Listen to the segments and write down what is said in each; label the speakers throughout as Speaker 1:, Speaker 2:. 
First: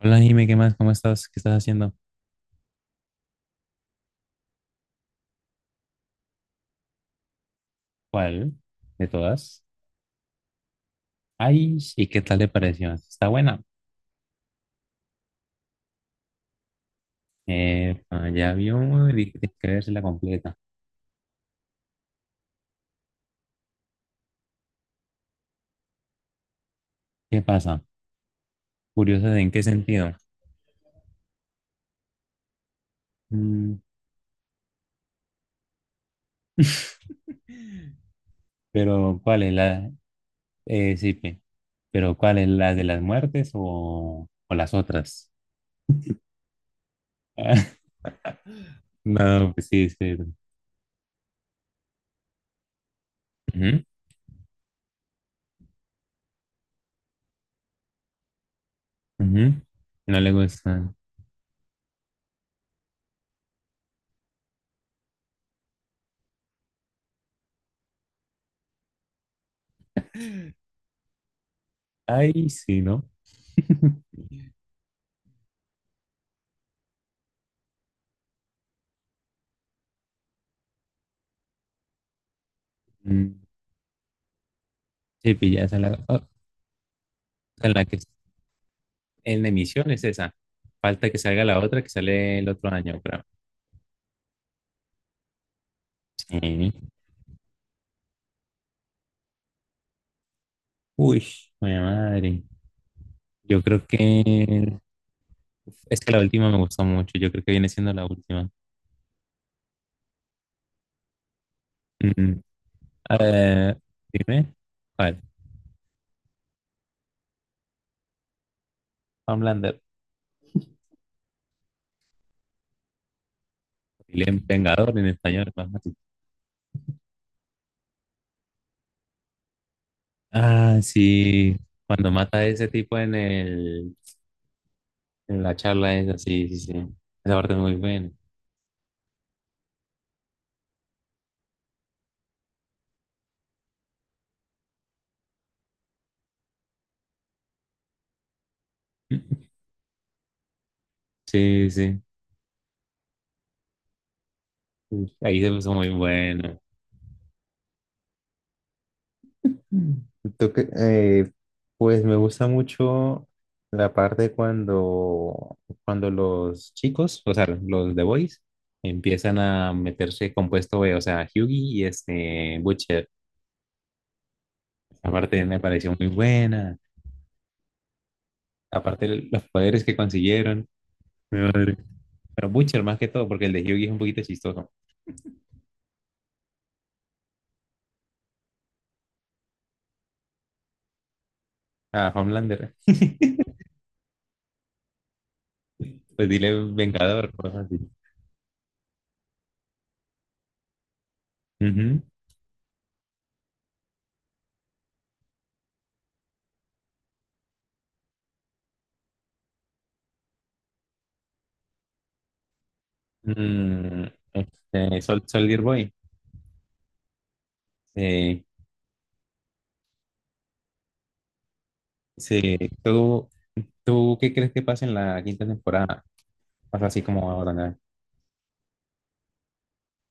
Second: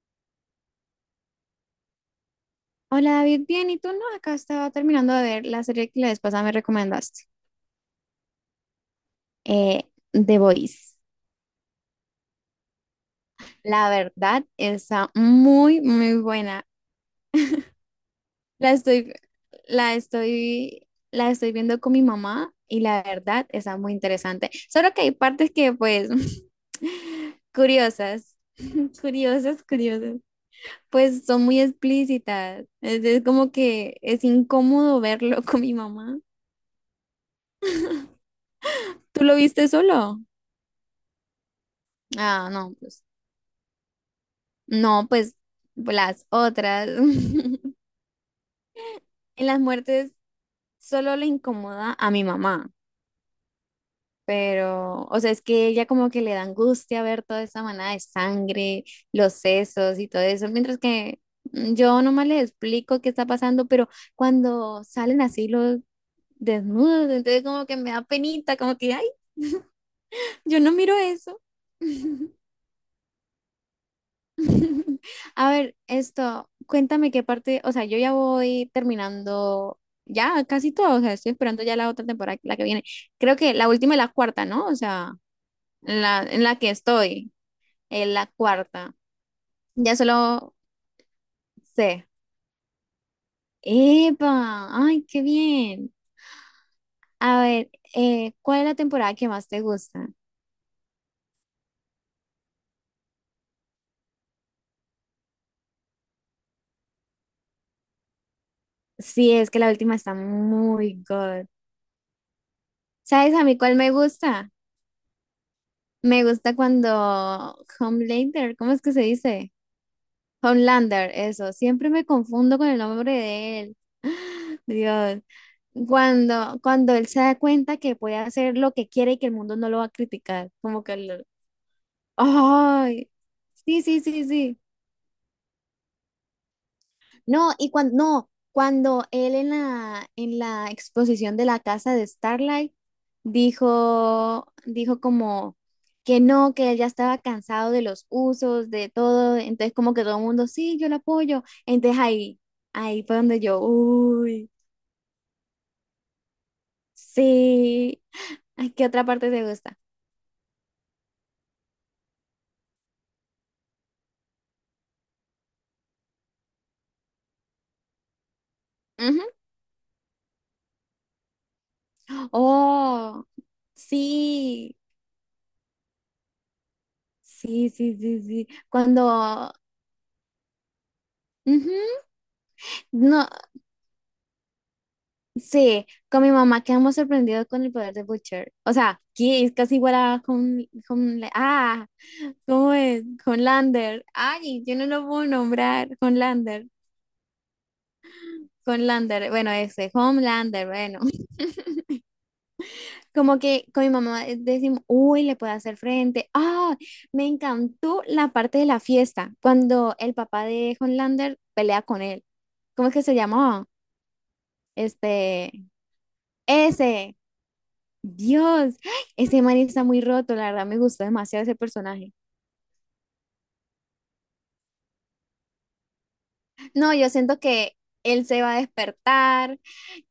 Speaker 1: Hola, Jime, ¿qué más? ¿Cómo estás? ¿Qué estás haciendo?
Speaker 2: Hola David, bien, ¿y tú no? Acá estaba terminando de ver la serie que la vez pasada me recomendaste,
Speaker 1: ¿Cuál de todas?
Speaker 2: eh, The Voice.
Speaker 1: Ay, ¿y qué tal le pareció? Está buena.
Speaker 2: La verdad está muy, muy buena.
Speaker 1: Eh, ya
Speaker 2: La
Speaker 1: vio,
Speaker 2: estoy,
Speaker 1: dije que tienes que
Speaker 2: la
Speaker 1: vérsela completa.
Speaker 2: estoy, la estoy viendo con mi mamá y la verdad está muy interesante. Solo que hay partes que, pues,
Speaker 1: ¿Qué pasa?
Speaker 2: curiosas,
Speaker 1: Curiosa de en qué
Speaker 2: curiosas,
Speaker 1: sentido.
Speaker 2: curiosas. Pues son muy explícitas. Es como
Speaker 1: Mm,
Speaker 2: que es incómodo verlo con mi mamá.
Speaker 1: pero,
Speaker 2: ¿Tú lo
Speaker 1: ¿cuál es
Speaker 2: viste
Speaker 1: la?
Speaker 2: solo?
Speaker 1: Sí, pero ¿cuál es
Speaker 2: Ah, no,
Speaker 1: la de las
Speaker 2: pues.
Speaker 1: muertes o las
Speaker 2: No,
Speaker 1: otras?
Speaker 2: pues las otras. En
Speaker 1: No,
Speaker 2: las
Speaker 1: pues sí,
Speaker 2: muertes
Speaker 1: sí. Ujú,
Speaker 2: solo le incomoda a mi mamá, pero, o sea, es que ella como que le da angustia ver toda esa manada de sangre, los
Speaker 1: ujú.
Speaker 2: sesos y
Speaker 1: No
Speaker 2: todo
Speaker 1: le
Speaker 2: eso, mientras
Speaker 1: gustan.
Speaker 2: que yo nomás les explico qué está pasando, pero cuando salen así los desnudos, entonces como que me da penita, como que, ay, yo no miro eso.
Speaker 1: Ay, sí, ¿no?
Speaker 2: A ver, esto, cuéntame qué parte, o sea, yo ya voy terminando ya casi todo, o sea, estoy esperando ya la otra temporada, la que viene.
Speaker 1: Mm,
Speaker 2: Creo que la última y la cuarta, ¿no? O sea,
Speaker 1: sí, pilla, esa es la,
Speaker 2: en
Speaker 1: oh,
Speaker 2: la, en la que estoy,
Speaker 1: esa es la que
Speaker 2: en la cuarta.
Speaker 1: en la emisión
Speaker 2: Ya
Speaker 1: es esa.
Speaker 2: solo
Speaker 1: Falta que salga la otra que
Speaker 2: sé.
Speaker 1: sale el otro año, creo.
Speaker 2: ¡Epa! ¡Ay, qué bien!
Speaker 1: Sí.
Speaker 2: A ver, ¿cuál es la temporada que más te gusta?
Speaker 1: Uy, mi madre. Yo creo que es que la última me gustó mucho. Yo creo que viene siendo la última.
Speaker 2: Sí, es que la última está muy good.
Speaker 1: Mm,
Speaker 2: ¿Sabes a mí
Speaker 1: eh,
Speaker 2: cuál me gusta?
Speaker 1: dime. ¿Cuál?
Speaker 2: Me gusta cuando Homelander, ¿cómo es que se dice?
Speaker 1: Homelander.
Speaker 2: Homelander, eso. Siempre me confundo con el nombre de él.
Speaker 1: El Vengador en
Speaker 2: Dios.
Speaker 1: español. Más fácil.
Speaker 2: Cuando él se da cuenta que puede hacer lo que quiere y que el mundo no lo va a criticar.
Speaker 1: Ah,
Speaker 2: Como que... lo-
Speaker 1: sí. Cuando mata a ese tipo
Speaker 2: ¡Ay!
Speaker 1: en
Speaker 2: Sí,
Speaker 1: el,
Speaker 2: sí, sí, sí.
Speaker 1: en la charla es así, sí, sí. Esa parte
Speaker 2: No,
Speaker 1: es
Speaker 2: y
Speaker 1: muy
Speaker 2: cuando,
Speaker 1: buena.
Speaker 2: no, cuando él en la exposición de la casa de Starlight dijo como que no, que él ya estaba cansado de los usos, de todo, entonces como que todo el mundo, sí, yo lo apoyo.
Speaker 1: Sí,
Speaker 2: Entonces
Speaker 1: sí.
Speaker 2: ahí, ahí fue donde yo, uy,
Speaker 1: Ahí se puso muy bueno.
Speaker 2: sí. Ay, ¿qué otra parte te gusta?
Speaker 1: Mm. Tú que- eh, pues me gusta mucho la parte cuando, cuando los chicos, o sea, los The Boys,
Speaker 2: Ujú.
Speaker 1: empiezan a meterse compuesto B, o sea, Hyugi y este Butcher.
Speaker 2: Oh, sí,
Speaker 1: Aparte me pareció muy buena,
Speaker 2: sí, sí, sí, sí.
Speaker 1: aparte los
Speaker 2: Cuando,
Speaker 1: poderes que consiguieron. Mi madre.
Speaker 2: ujú,
Speaker 1: Pero Butcher más que todo,
Speaker 2: no,
Speaker 1: porque el de Hyugi es un poquito chistoso.
Speaker 2: sí, con mi mamá quedamos sorprendidos con el poder de Butcher. O sea, que es casi igual a con ah,
Speaker 1: Ah, Homelander,
Speaker 2: ¿cómo es? Con Lander. Ay, yo no lo puedo nombrar. Con
Speaker 1: pues dile
Speaker 2: Lander.
Speaker 1: Vengador, cosas así.
Speaker 2: Con Lander. Bueno, ese, Homelander, bueno.
Speaker 1: Ujú.
Speaker 2: Como que con mi mamá decimos, uy, le puedo hacer frente. Ah, me encantó la parte de la fiesta, cuando el papá de Homelander pelea con él. ¿Cómo es que se llamaba?
Speaker 1: Mm, este,
Speaker 2: Este,
Speaker 1: Soldier Boy.
Speaker 2: ese.
Speaker 1: Eh,
Speaker 2: Dios, ese man está muy roto, la verdad me gustó demasiado ese personaje.
Speaker 1: Sí, ¿tú, ¿Tú qué crees que pase en la quinta temporada? Pasa
Speaker 2: No,
Speaker 1: así
Speaker 2: yo
Speaker 1: como
Speaker 2: siento
Speaker 1: ahora,
Speaker 2: que
Speaker 1: ¿no?
Speaker 2: él se va a despertar,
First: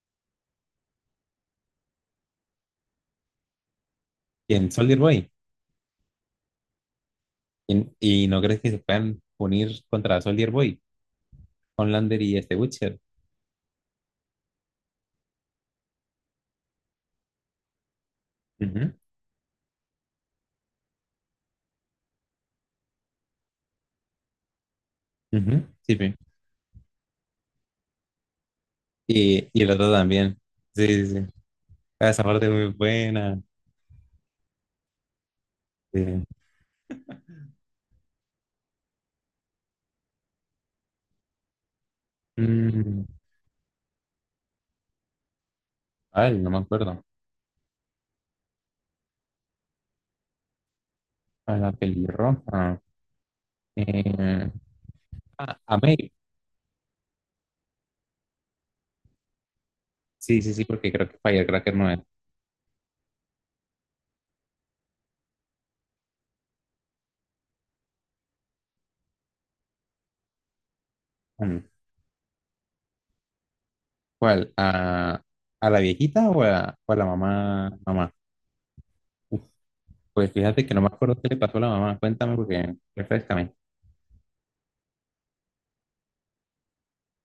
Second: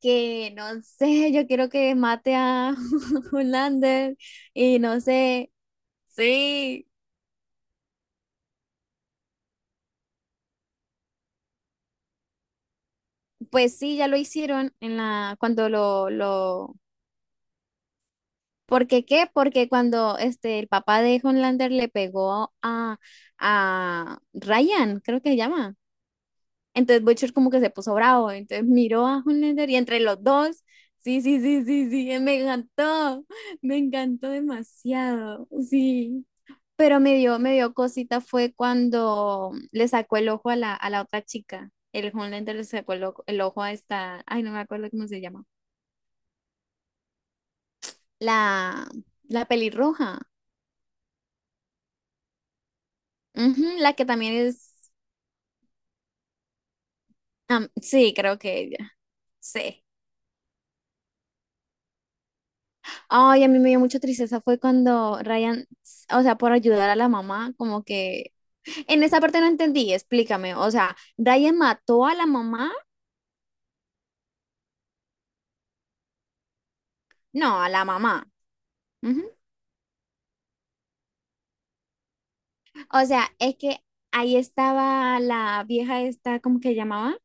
Speaker 2: que no sé, yo quiero que mate a Hulander
Speaker 1: ¿Y en
Speaker 2: y
Speaker 1: Soldier
Speaker 2: no
Speaker 1: Boy?
Speaker 2: sé. Sí,
Speaker 1: ¿Y, y no crees que se puedan unir contra Soldier Boy? Homelander y este Witcher.
Speaker 2: pues sí, ya lo hicieron en la cuando lo ¿Por
Speaker 1: Ujú,
Speaker 2: qué qué? Porque cuando este el papá de Hulander le pegó a Ryan, creo que se
Speaker 1: ujú,
Speaker 2: llama.
Speaker 1: sí, sí.
Speaker 2: Entonces Butcher como que se puso bravo, entonces miró a
Speaker 1: Y
Speaker 2: Homelander
Speaker 1: el
Speaker 2: y
Speaker 1: otro
Speaker 2: entre los
Speaker 1: también.
Speaker 2: dos,
Speaker 1: Sí, sí,
Speaker 2: sí,
Speaker 1: sí.
Speaker 2: sí, sí, sí,
Speaker 1: Ah,
Speaker 2: sí,
Speaker 1: esa
Speaker 2: me
Speaker 1: parte es muy
Speaker 2: encantó,
Speaker 1: buena.
Speaker 2: me encantó demasiado,
Speaker 1: Sí.
Speaker 2: sí. Pero me dio cosita fue cuando le sacó el ojo a la otra chica, el Homelander le sacó
Speaker 1: Mm,
Speaker 2: el ojo a esta, ay, no me acuerdo cómo se llama,
Speaker 1: ay, no me acuerdo.
Speaker 2: la, la pelirroja,
Speaker 1: A la pelirroja.
Speaker 2: ujú, la que también
Speaker 1: Eh,
Speaker 2: es,
Speaker 1: ah, a May.
Speaker 2: am- sí, creo que ella, sí.
Speaker 1: Sí, sí, sí, porque creo que Firecracker no es.
Speaker 2: Ay, a mí me dio mucha tristeza fue cuando Ryan, o sea, por ayudar a la mamá, como que en esa parte no entendí, explícame. O sea, Ryan
Speaker 1: Mm,
Speaker 2: mató a la mamá,
Speaker 1: ¿cuál? A la viejita o a la
Speaker 2: no, a
Speaker 1: mamá,
Speaker 2: la
Speaker 1: mamá?
Speaker 2: mamá. Ujú.
Speaker 1: Pues fíjate que no me acuerdo qué le pasó a la mamá. Cuéntame porque
Speaker 2: O sea,
Speaker 1: refrescame.
Speaker 2: es que ahí estaba la vieja esta, ¿cómo que llamaba?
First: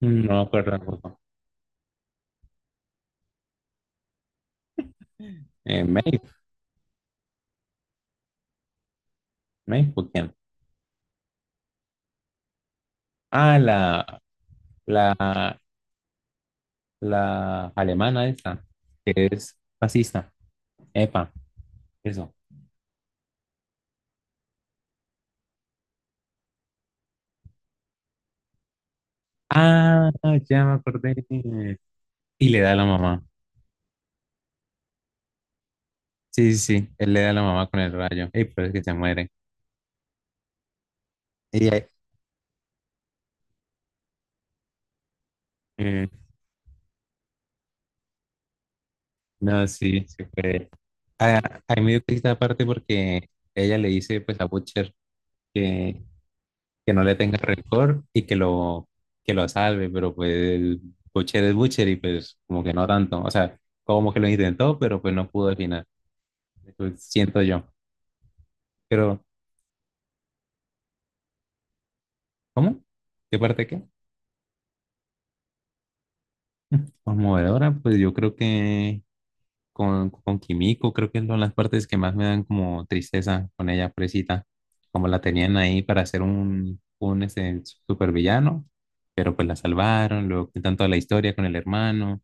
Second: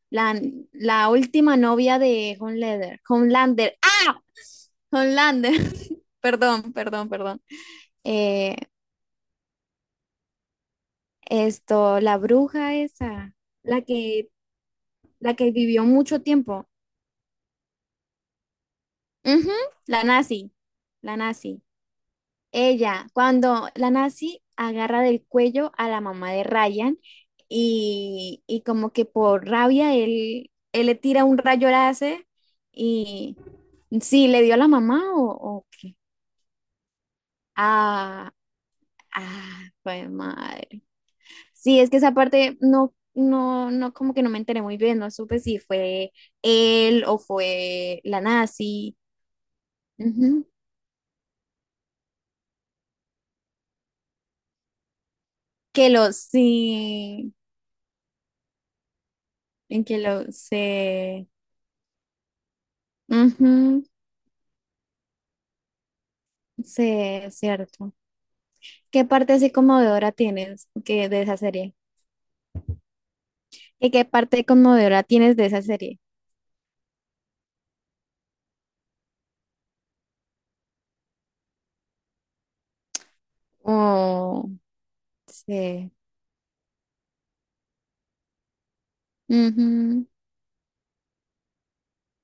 Speaker 1: Mm, no me
Speaker 2: La,
Speaker 1: acuerdo
Speaker 2: la
Speaker 1: tampoco.
Speaker 2: última novia de Homelander. Homelander. ¡Ah! Homelander.
Speaker 1: May,
Speaker 2: Perdón, perdón, perdón. Eh,
Speaker 1: May, ¿por quién?
Speaker 2: esto, la bruja esa,
Speaker 1: Ah,
Speaker 2: la que, la que
Speaker 1: la,
Speaker 2: vivió mucho tiempo.
Speaker 1: la alemana esa, que
Speaker 2: Ujú,
Speaker 1: es
Speaker 2: la
Speaker 1: fascista.
Speaker 2: nazi, la
Speaker 1: Epa,
Speaker 2: nazi.
Speaker 1: eso.
Speaker 2: Ella, cuando la nazi agarra del cuello a la mamá de Ryan y como que por rabia
Speaker 1: Ah,
Speaker 2: él,
Speaker 1: ya me
Speaker 2: él le
Speaker 1: acordé.
Speaker 2: tira un rayo láser
Speaker 1: Y le da a la mamá.
Speaker 2: y sí, le dio a la mamá o qué.
Speaker 1: Sí, sí, sí. Él le da a la mamá con el rayo.
Speaker 2: Ah,
Speaker 1: Y pero es que se muere.
Speaker 2: ah, pues madre.
Speaker 1: Y
Speaker 2: Sí,
Speaker 1: ahí-
Speaker 2: es que esa parte no, no, no, como que no me enteré muy bien, no supe si
Speaker 1: eh,
Speaker 2: fue él o fue la nazi.
Speaker 1: no, sí, se
Speaker 2: Ujú.
Speaker 1: fue. Ah, ahí me dio esta aparte porque ella le dice pues a Butcher,
Speaker 2: Que
Speaker 1: que
Speaker 2: los,
Speaker 1: que no le
Speaker 2: sí.
Speaker 1: tenga rencor y que lo
Speaker 2: En
Speaker 1: salve,
Speaker 2: que
Speaker 1: pero
Speaker 2: lo
Speaker 1: pues el
Speaker 2: se...
Speaker 1: Butcher es Butcher y pues como que no tanto, o sea,
Speaker 2: Ujú,
Speaker 1: como que lo intentó, pero pues no pudo al final.
Speaker 2: sí,
Speaker 1: Pues,
Speaker 2: es
Speaker 1: siento yo.
Speaker 2: cierto. ¿Qué
Speaker 1: Pero,
Speaker 2: parte así conmovedora tienes que, de esa serie?
Speaker 1: ¿cómo? ¿Qué parte qué?
Speaker 2: ¿Y qué parte conmovedora tienes de esa serie?
Speaker 1: Conmovedora, pues yo creo que con Kimiko, creo que son las partes que más me dan como tristeza con ella, presita,
Speaker 2: Oh,
Speaker 1: como la tenían ahí
Speaker 2: sí.
Speaker 1: para hacer un este, supervillano, pero pues la
Speaker 2: Ujú.
Speaker 1: salvaron, luego tanto la historia con el hermano,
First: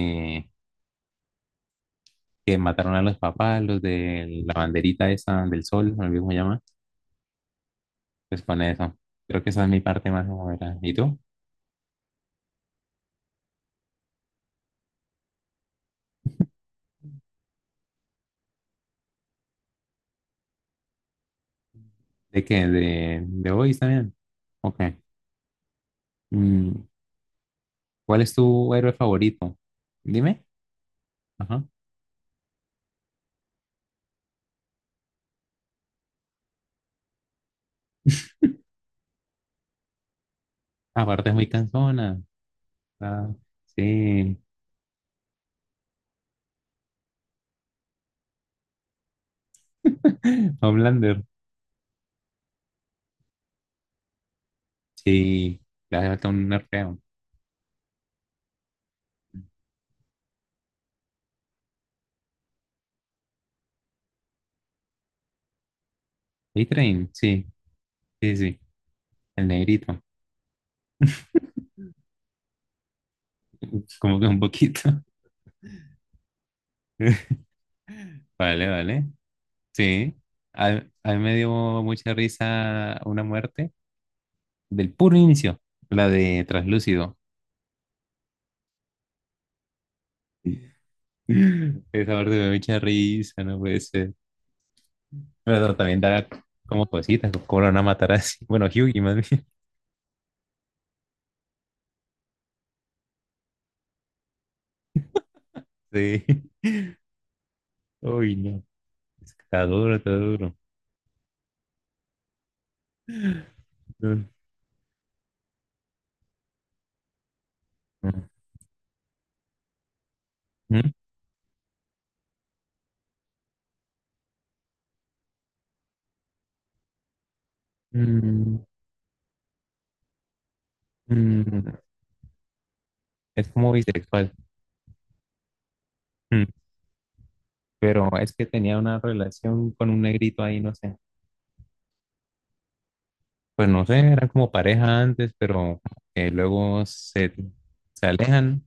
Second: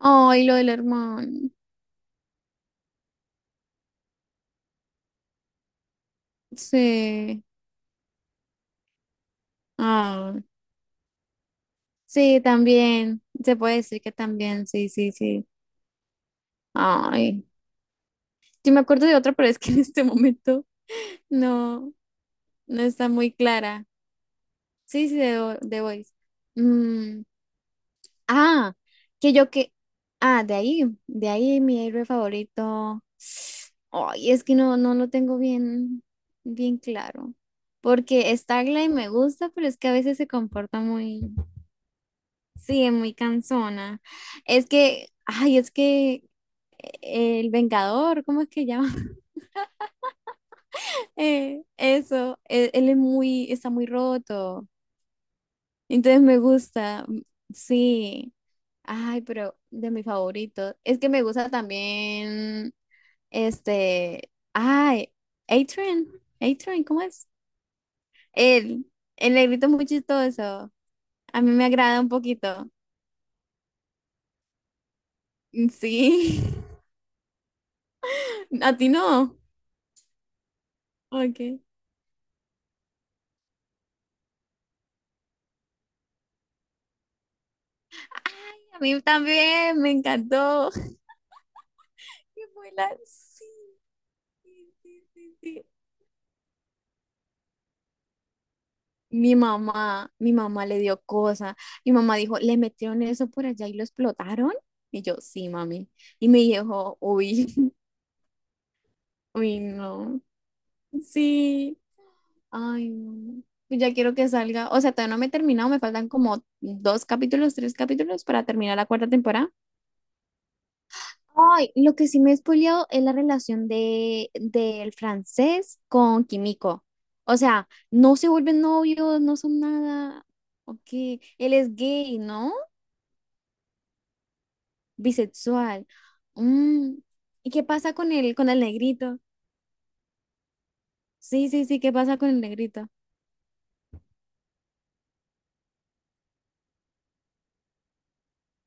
Speaker 2: Ay, lo del hermano.
Speaker 1: que mataron a los papás, los de la banderita esa del sol, no mismo llama,
Speaker 2: Sí.
Speaker 1: pues con eso. Creo que esa es mi parte más
Speaker 2: Ah,
Speaker 1: novela. ¿Y tú?
Speaker 2: sí, también. Se puede decir que también, sí, sí, sí. Ay. Sí me acuerdo de otra, pero es que en este momento no,
Speaker 1: ¿De qué?
Speaker 2: no está muy
Speaker 1: De hoy
Speaker 2: clara.
Speaker 1: también? Ok.
Speaker 2: Sí, sí, de, Vo- de Voice.
Speaker 1: Mm,
Speaker 2: Mm,
Speaker 1: ¿cuál es tu
Speaker 2: ah,
Speaker 1: héroe
Speaker 2: que yo
Speaker 1: favorito?
Speaker 2: que.
Speaker 1: Dime.
Speaker 2: Ah, de ahí
Speaker 1: Ajá.
Speaker 2: mi héroe favorito. Ay, es que no, no lo tengo bien, bien claro. Porque Starlight me gusta, pero es que a veces se comporta
Speaker 1: Aparte
Speaker 2: muy,
Speaker 1: es muy cansona.
Speaker 2: sí, es muy
Speaker 1: Ah,
Speaker 2: cansona.
Speaker 1: sí.
Speaker 2: Es que, ay, es que el Vengador, ¿cómo es que llama?
Speaker 1: Homelander.
Speaker 2: Eso, él es muy, está muy roto.
Speaker 1: Sí. Le hace
Speaker 2: Entonces
Speaker 1: falta
Speaker 2: me
Speaker 1: un nerfeo.
Speaker 2: gusta, mm, sí. Ay, pero de mi favorito. Es que me gusta también. Este, ay, Adrian, Adrian, ¿cómo
Speaker 1: A-Train.
Speaker 2: es?
Speaker 1: Sí. Sí, sí.
Speaker 2: Él el
Speaker 1: El
Speaker 2: negrito es muy
Speaker 1: negrito.
Speaker 2: chistoso. A mí me agrada un poquito.
Speaker 1: Como que un poquito.
Speaker 2: Mm, sí,
Speaker 1: Vale,
Speaker 2: a ti
Speaker 1: vale.
Speaker 2: no.
Speaker 1: Sí, a mí me
Speaker 2: Ok.
Speaker 1: dio
Speaker 2: Ay,
Speaker 1: mucha risa una muerte del puro inicio, la de Traslúcido.
Speaker 2: a mí también me encantó.
Speaker 1: Esa muerte me
Speaker 2: Qué
Speaker 1: dio mucha
Speaker 2: buena-
Speaker 1: risa,
Speaker 2: sí,
Speaker 1: no puede ser.
Speaker 2: sí, sí, sí, sí.
Speaker 1: Pero también da como cositas, cómo lo van a matar así. Bueno, Hyugi más bien.
Speaker 2: Mi mamá le dio cosa. Mi mamá dijo, le metieron eso por allá y lo explotaron. Y yo, sí, mami.
Speaker 1: Sí.
Speaker 2: Y me dijo, uy,
Speaker 1: Uy, no.
Speaker 2: uy,
Speaker 1: Está duro, está
Speaker 2: no.
Speaker 1: duro.
Speaker 2: Sí. Ay, no. Ya quiero
Speaker 1: Mm,
Speaker 2: que salga. O sea, todavía no me he terminado. Me faltan como dos capítulos, tres capítulos para terminar la cuarta temporada.
Speaker 1: mm,
Speaker 2: Ay, lo que sí me he spoileado es la relación de del francés con Kimiko. O sea, no se
Speaker 1: mm,
Speaker 2: vuelven novios, no son nada. Ok, él es
Speaker 1: mm.
Speaker 2: gay, ¿no?
Speaker 1: Es como bisexual.
Speaker 2: Bisexual.
Speaker 1: Mm.
Speaker 2: Mm, ¿y qué pasa
Speaker 1: Pero es que
Speaker 2: con el
Speaker 1: tenía una
Speaker 2: negrito?
Speaker 1: relación con un negrito ahí, no sé.
Speaker 2: Sí, sí, sí, ¿qué pasa con el negrito?
Speaker 1: Pues no sé, eran como pareja antes, pero luego se, se alejan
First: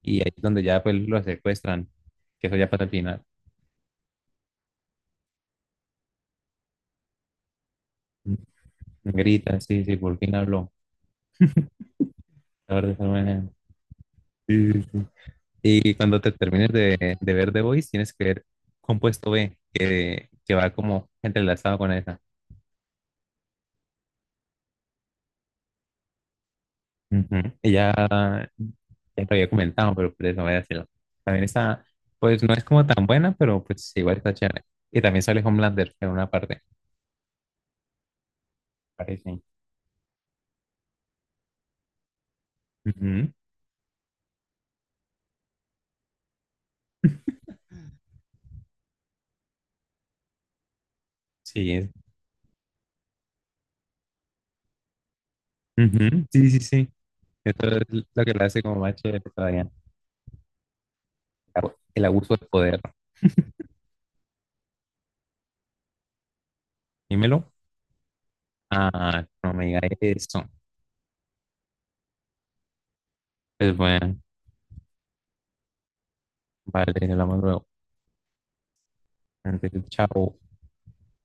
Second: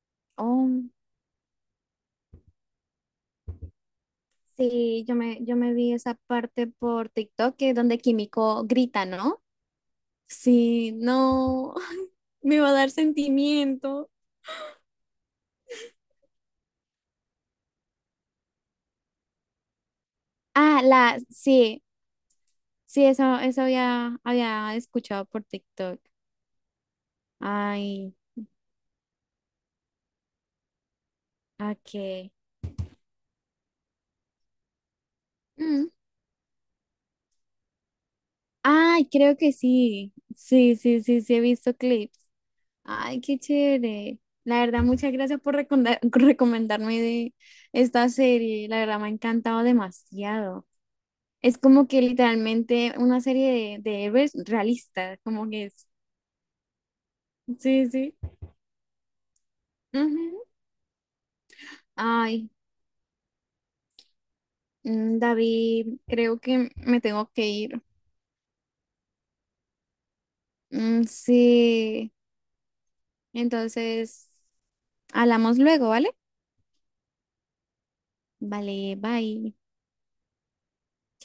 Speaker 1: y ahí es donde ya
Speaker 2: Oh.
Speaker 1: pues lo secuestran, que eso ya pasa al final.
Speaker 2: Sí, yo me vi esa parte por TikTok que es donde Químico grita, ¿no?
Speaker 1: Grita, sí, sí, por fin habló.
Speaker 2: Sí, no, me va a
Speaker 1: La verdad,
Speaker 2: dar
Speaker 1: esa manera.
Speaker 2: sentimiento.
Speaker 1: Sí, sí, sí. Y cuando te termines de ver The Voice, tienes que ver Compuesto B, que va
Speaker 2: Ah,
Speaker 1: como
Speaker 2: la,
Speaker 1: entrelazado
Speaker 2: sí,
Speaker 1: con esa.
Speaker 2: sí, eso había, había escuchado por TikTok.
Speaker 1: Ujú. Y
Speaker 2: Ay,
Speaker 1: ya, ya lo había comentado, pero por eso voy a decirlo. También está,
Speaker 2: ok.
Speaker 1: pues no es como tan buena, pero pues igual está chévere. Y también sale
Speaker 2: Mm.
Speaker 1: Homelander en una parte.
Speaker 2: Ay, creo
Speaker 1: Parece.
Speaker 2: que sí. Sí, sí, sí, sí, he visto clips. Ay,
Speaker 1: Ujú,
Speaker 2: qué chévere. La verdad, muchas gracias por recomenda- recomendarme de esta serie. La verdad, me ha encantado demasiado. Es
Speaker 1: sí,
Speaker 2: como que literalmente una serie de héroes realistas, como que es.
Speaker 1: ujú, sí, sí, sí. Esto es
Speaker 2: Sí, sí.
Speaker 1: lo que lo hace como más chévere todavía.
Speaker 2: Ujú.
Speaker 1: El abuso de
Speaker 2: Ay,
Speaker 1: poder.
Speaker 2: mm, David, creo que me tengo que
Speaker 1: Dímelo.
Speaker 2: ir.
Speaker 1: Ah, no me diga eso.
Speaker 2: Mm, sí,
Speaker 1: Pues bueno,
Speaker 2: entonces, hablamos luego, ¿vale?
Speaker 1: vale, hablamos luego.
Speaker 2: Vale, bye.
Speaker 1: Entonces, chao.